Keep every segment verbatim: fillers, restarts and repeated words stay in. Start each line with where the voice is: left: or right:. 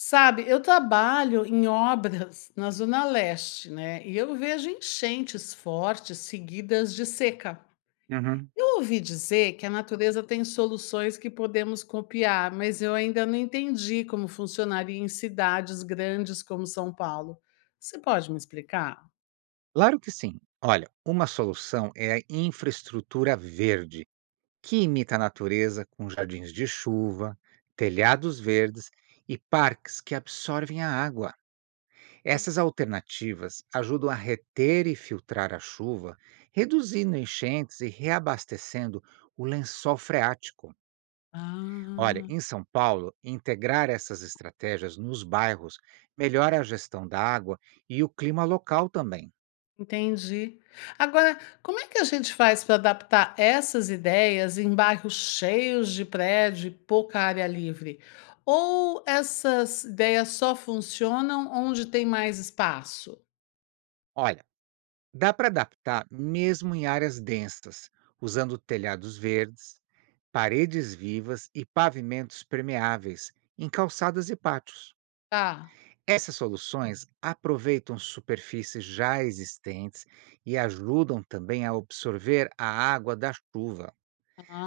left: Sabe, eu trabalho em obras na zona leste, né? E eu vejo enchentes fortes seguidas de seca.
right: Uhum.
left: Eu ouvi dizer que a natureza tem soluções que podemos copiar, mas eu ainda não entendi como funcionaria em cidades grandes como São Paulo. Você pode me explicar?
right: Claro que sim. Olha, uma solução é a infraestrutura verde, que imita a natureza com jardins de chuva, telhados verdes e parques que absorvem a água. Essas alternativas ajudam a reter e filtrar a chuva, reduzindo enchentes e reabastecendo o lençol freático. Olha,
left: Ah.
right: em São Paulo, integrar essas estratégias nos bairros melhora a gestão da água e o clima local também.
left: Entendi. Agora, como é que a gente faz para adaptar essas ideias em bairros cheios de prédio e pouca área livre? Ou essas ideias só funcionam onde tem mais espaço?
right: Olha, dá para adaptar mesmo em áreas densas, usando telhados verdes, paredes vivas e pavimentos permeáveis em calçadas e pátios.
left: Tá.
right: Essas soluções aproveitam superfícies já existentes e ajudam também a absorver a água da chuva.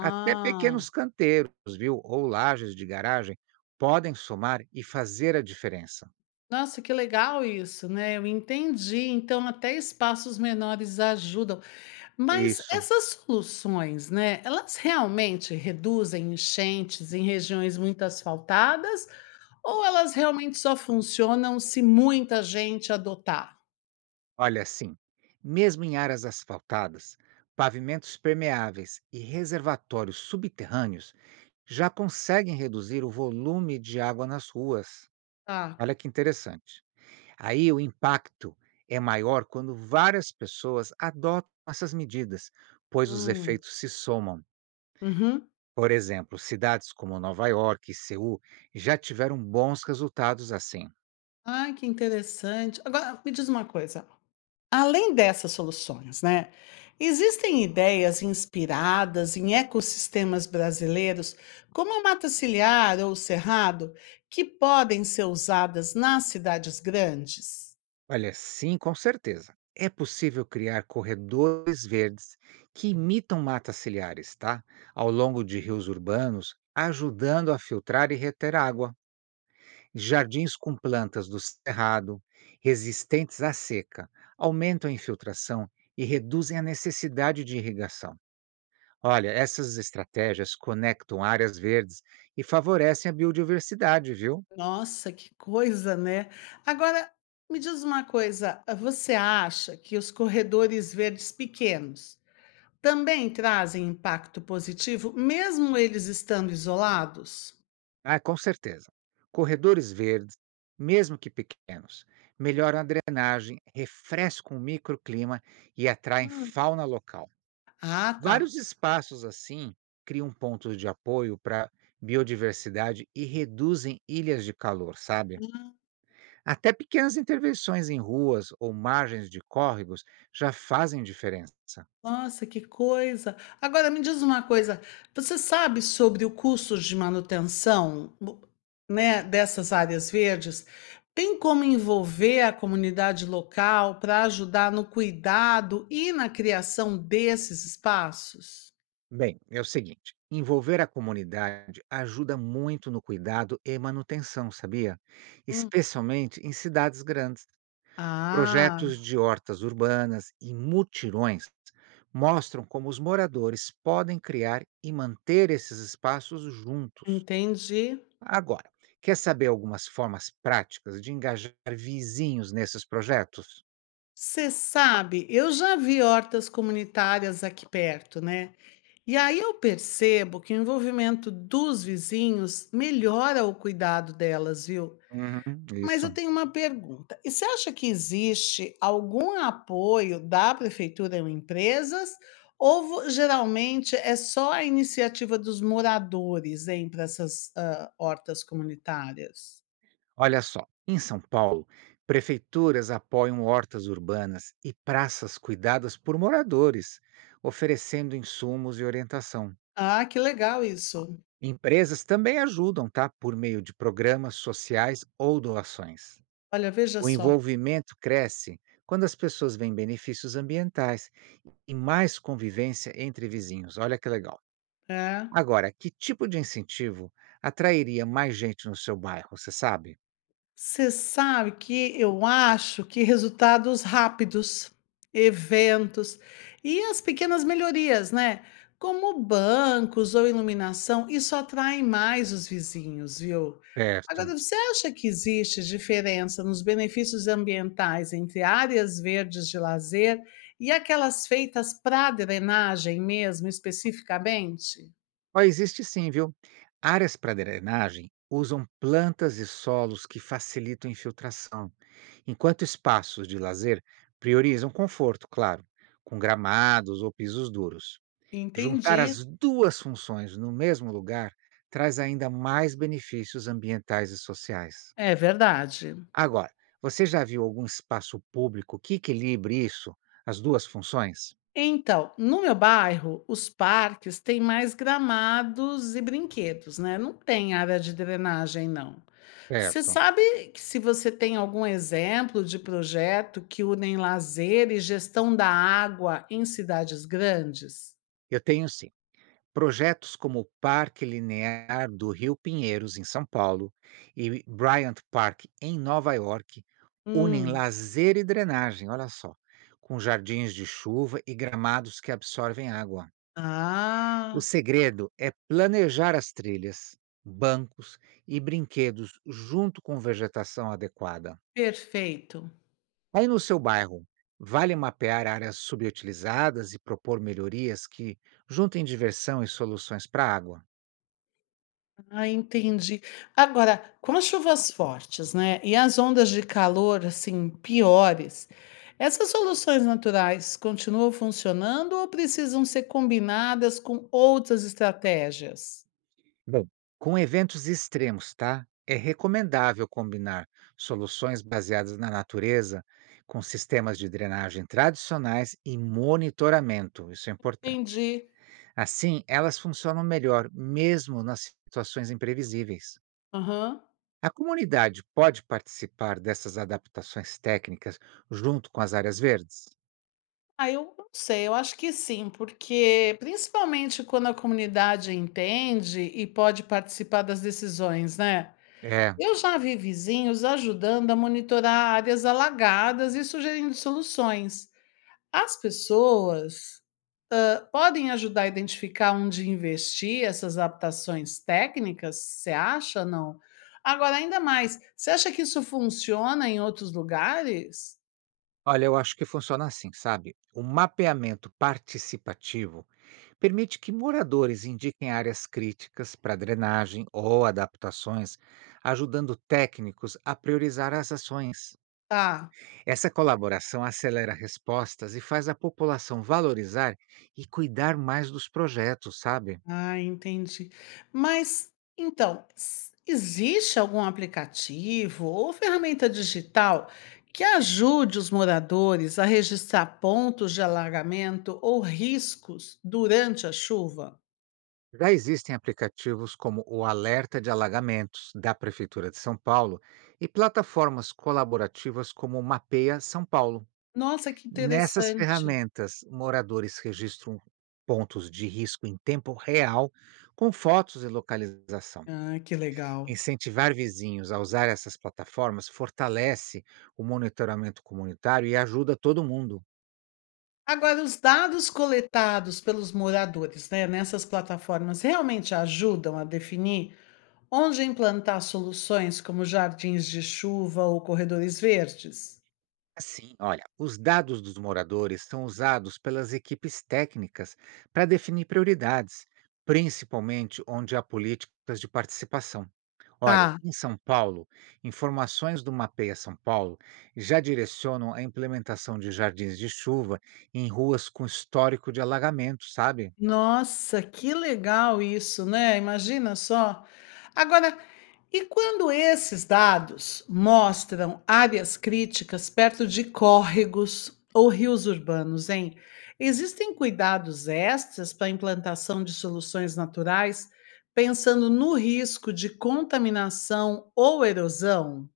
right: Até pequenos canteiros, viu, ou lajes de garagem podem somar e fazer a diferença.
left: nossa, que legal isso, né? Eu entendi. Então, até espaços menores ajudam. Mas
right: Isso.
left: essas soluções, né, elas realmente reduzem enchentes em regiões muito asfaltadas ou elas realmente só funcionam se muita gente adotar?
right: Olha, assim, mesmo em áreas asfaltadas, pavimentos permeáveis e reservatórios subterrâneos já conseguem reduzir o volume de água nas ruas.
left: Tá.
right: Olha que interessante. Aí o impacto é maior quando várias pessoas adotam essas medidas, pois os
left: Hum.
right: efeitos se somam.
left: Uhum.
right: Por exemplo, cidades como Nova York e Seul já tiveram bons resultados assim.
left: Ai, que interessante. Agora, me diz uma coisa. Além dessas soluções, né, existem ideias inspiradas em ecossistemas brasileiros, como a mata ciliar ou o cerrado, que podem ser usadas nas cidades grandes?
right: Olha, sim, com certeza. É possível criar corredores verdes que imitam matas ciliares, tá? Ao longo de rios urbanos, ajudando a filtrar e reter água. Jardins com plantas do cerrado, resistentes à seca, aumentam a infiltração e reduzem a necessidade de irrigação. Olha, essas estratégias conectam áreas verdes e favorecem a biodiversidade, viu?
left: Nossa, que coisa, né? Agora, me diz uma coisa, ah, você acha que os corredores verdes pequenos também trazem impacto positivo, mesmo eles estando isolados?
right: Ah, com certeza. Corredores verdes, mesmo que pequenos, melhoram a drenagem, refrescam o microclima e atraem
left: Hum.
right: fauna local.
left: Ah, tá.
right: Vários espaços assim criam pontos de apoio para biodiversidade e reduzem ilhas de calor, sabe? Até pequenas intervenções em ruas ou margens de córregos já fazem diferença.
left: Nossa, que coisa. Agora me diz uma coisa, você sabe sobre o custo de manutenção, bo né, dessas áreas verdes? Tem como envolver a comunidade local para ajudar no cuidado e na criação desses espaços?
right: Bem, é o seguinte: envolver a comunidade ajuda muito no cuidado e manutenção, sabia?
left: Hum.
right: Especialmente em cidades grandes.
left: Ah,
right: Projetos de hortas urbanas e mutirões mostram como os moradores podem criar e manter esses espaços juntos.
left: entendi.
right: Agora, quer saber algumas formas práticas de engajar vizinhos nesses projetos?
left: Você sabe, eu já vi hortas comunitárias aqui perto, né? E aí eu percebo que o envolvimento dos vizinhos melhora o cuidado delas, viu?
right: Uhum,
left: Mas
right: isso.
left: eu tenho uma pergunta. E você acha que existe algum apoio da prefeitura em empresas? Ou vo- geralmente é só a iniciativa dos moradores hein, para essas ah, hortas comunitárias?
right: Olha só, em São Paulo, prefeituras apoiam hortas urbanas e praças cuidadas por moradores, oferecendo insumos e orientação.
left: Ah, que legal isso.
right: Empresas também ajudam, tá? Por meio de programas sociais ou doações.
left: Olha, veja
right: O
left: só.
right: envolvimento cresce quando as pessoas veem benefícios ambientais e mais convivência entre vizinhos. Olha que legal.
left: É.
right: Agora, que tipo de incentivo atrairia mais gente no seu bairro, você sabe?
left: Você sabe que eu acho que resultados rápidos, eventos e as pequenas melhorias, né? Como bancos ou iluminação, isso atrai mais os vizinhos, viu?
right: Certo.
left: Agora, você acha que existe diferença nos benefícios ambientais entre áreas verdes de lazer e aquelas feitas para drenagem mesmo, especificamente?
right: Ó, existe sim, viu? Áreas para drenagem usam plantas e solos que facilitam a infiltração, enquanto espaços de lazer priorizam conforto, claro, com gramados ou pisos duros. Juntar
left: Entendi.
right: as duas funções no mesmo lugar traz ainda mais benefícios ambientais e sociais.
left: É verdade.
right: Agora, você já viu algum espaço público que equilibre isso, as duas funções?
left: Então, no meu bairro, os parques têm mais gramados e brinquedos, né? Não tem área de drenagem, não. Você
right: Certo.
left: sabe que se você tem algum exemplo de projeto que unem lazer e gestão da água em cidades grandes?
right: Eu tenho sim. Projetos como o Parque Linear do Rio Pinheiros, em São Paulo, e Bryant Park, em Nova York, unem
left: Hum.
right: lazer e drenagem, olha só, com jardins de chuva e gramados que absorvem água. O
left: Ah,
right: segredo é planejar as trilhas, bancos e brinquedos junto com vegetação adequada.
left: perfeito.
right: Aí no seu bairro, vale mapear áreas subutilizadas e propor melhorias que juntem diversão e soluções para a água.
left: Ah, entendi. Agora, com as chuvas fortes, né, e as ondas de calor assim piores, essas soluções naturais continuam funcionando ou precisam ser combinadas com outras estratégias?
right: Bom, com eventos extremos, tá? É recomendável combinar soluções baseadas na natureza com sistemas de drenagem tradicionais e monitoramento, isso é importante.
left: Entendi.
right: Assim, elas funcionam melhor mesmo nas situações imprevisíveis.
left: Aham.
right: A comunidade pode participar dessas adaptações técnicas junto com as áreas verdes?
left: Ah, eu não sei, eu acho que sim, porque principalmente quando a comunidade entende e pode participar das decisões, né?
right: É,
left: Eu já vi vizinhos ajudando a monitorar áreas alagadas e sugerindo soluções. As pessoas ah, podem ajudar a identificar onde investir essas adaptações técnicas, você acha, não? Agora, ainda mais, você acha que isso funciona em outros lugares?
right: olha, eu acho que funciona assim, sabe? O mapeamento participativo permite que moradores indiquem áreas críticas para drenagem ou adaptações, ajudando técnicos a priorizar as ações.
left: Tá.
right: Essa colaboração acelera respostas e faz a população valorizar e cuidar mais dos projetos, sabe?
left: Ah, entendi. Mas, então, s- existe algum aplicativo ou ferramenta digital que ajude os moradores a registrar pontos de alagamento ou riscos durante a chuva?
right: Já existem aplicativos como o Alerta de Alagamentos da Prefeitura de São Paulo e plataformas colaborativas como o Mapeia São Paulo.
left: Nossa, que
right: Nessas
left: interessante.
right: ferramentas, moradores registram pontos de risco em tempo real, com fotos e localização.
left: Ah, que legal.
right: Incentivar vizinhos a usar essas plataformas fortalece o monitoramento comunitário e ajuda todo mundo.
left: Agora, os dados coletados pelos moradores, né, nessas plataformas realmente ajudam a definir onde implantar soluções como jardins de chuva ou corredores verdes?
right: Assim, olha, os dados dos moradores são usados pelas equipes técnicas para definir prioridades, principalmente onde há políticas de participação. Olha,
left: Tá.
right: em São Paulo, informações do Mapeia São Paulo já direcionam a implementação de jardins de chuva em ruas com histórico de alagamento, sabe?
left: Nossa, que legal isso, né, imagina só. Agora, e quando esses dados mostram áreas críticas perto de córregos ou rios urbanos, hein? Existem cuidados extras para a implantação de soluções naturais, pensando no risco de contaminação ou erosão?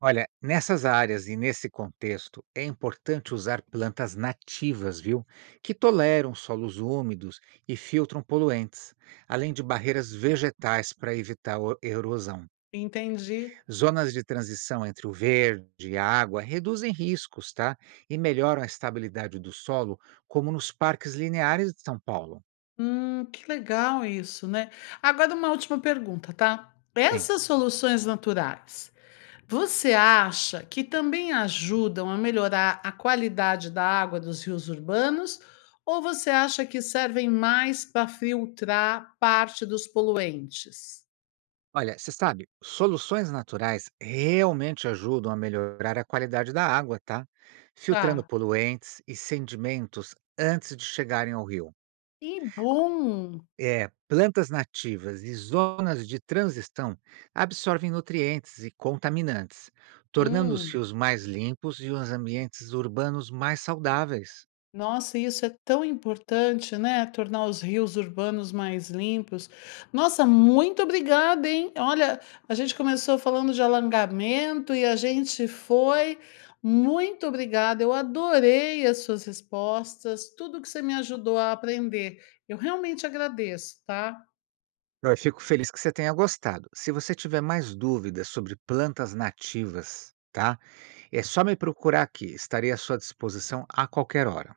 right: Olha, nessas áreas e nesse contexto, é importante usar plantas nativas, viu? Que toleram solos úmidos e filtram poluentes, além de barreiras vegetais para evitar o- erosão.
left: Entendi.
right: Zonas de transição entre o verde e a água reduzem riscos, tá? E melhoram a estabilidade do solo, como nos parques lineares de São Paulo.
left: Hum, que legal isso, né. Agora uma última pergunta, tá. Essas soluções naturais, você acha que também ajudam a melhorar a qualidade da água dos rios urbanos? Ou você acha que servem mais para filtrar parte dos poluentes?
right: Olha, você sabe, soluções naturais realmente ajudam a melhorar a qualidade da água, tá? Filtrando
left: Tá.
right: poluentes e sedimentos antes de chegarem ao rio.
left: E bom!
right: É, plantas nativas e zonas de transição absorvem nutrientes e contaminantes, tornando os
left: Hum.
right: rios mais limpos e os ambientes urbanos mais saudáveis.
left: Nossa, isso é tão importante, né? Tornar os rios urbanos mais limpos. Nossa, muito obrigada, hein? Olha, a gente começou falando de alongamento e a gente foi. Muito obrigada, eu adorei as suas respostas, tudo que você me ajudou a aprender. Eu realmente agradeço, tá?
right: Eu fico feliz que você tenha gostado. Se você tiver mais dúvidas sobre plantas nativas, tá? É só me procurar aqui, estarei à sua disposição a qualquer hora.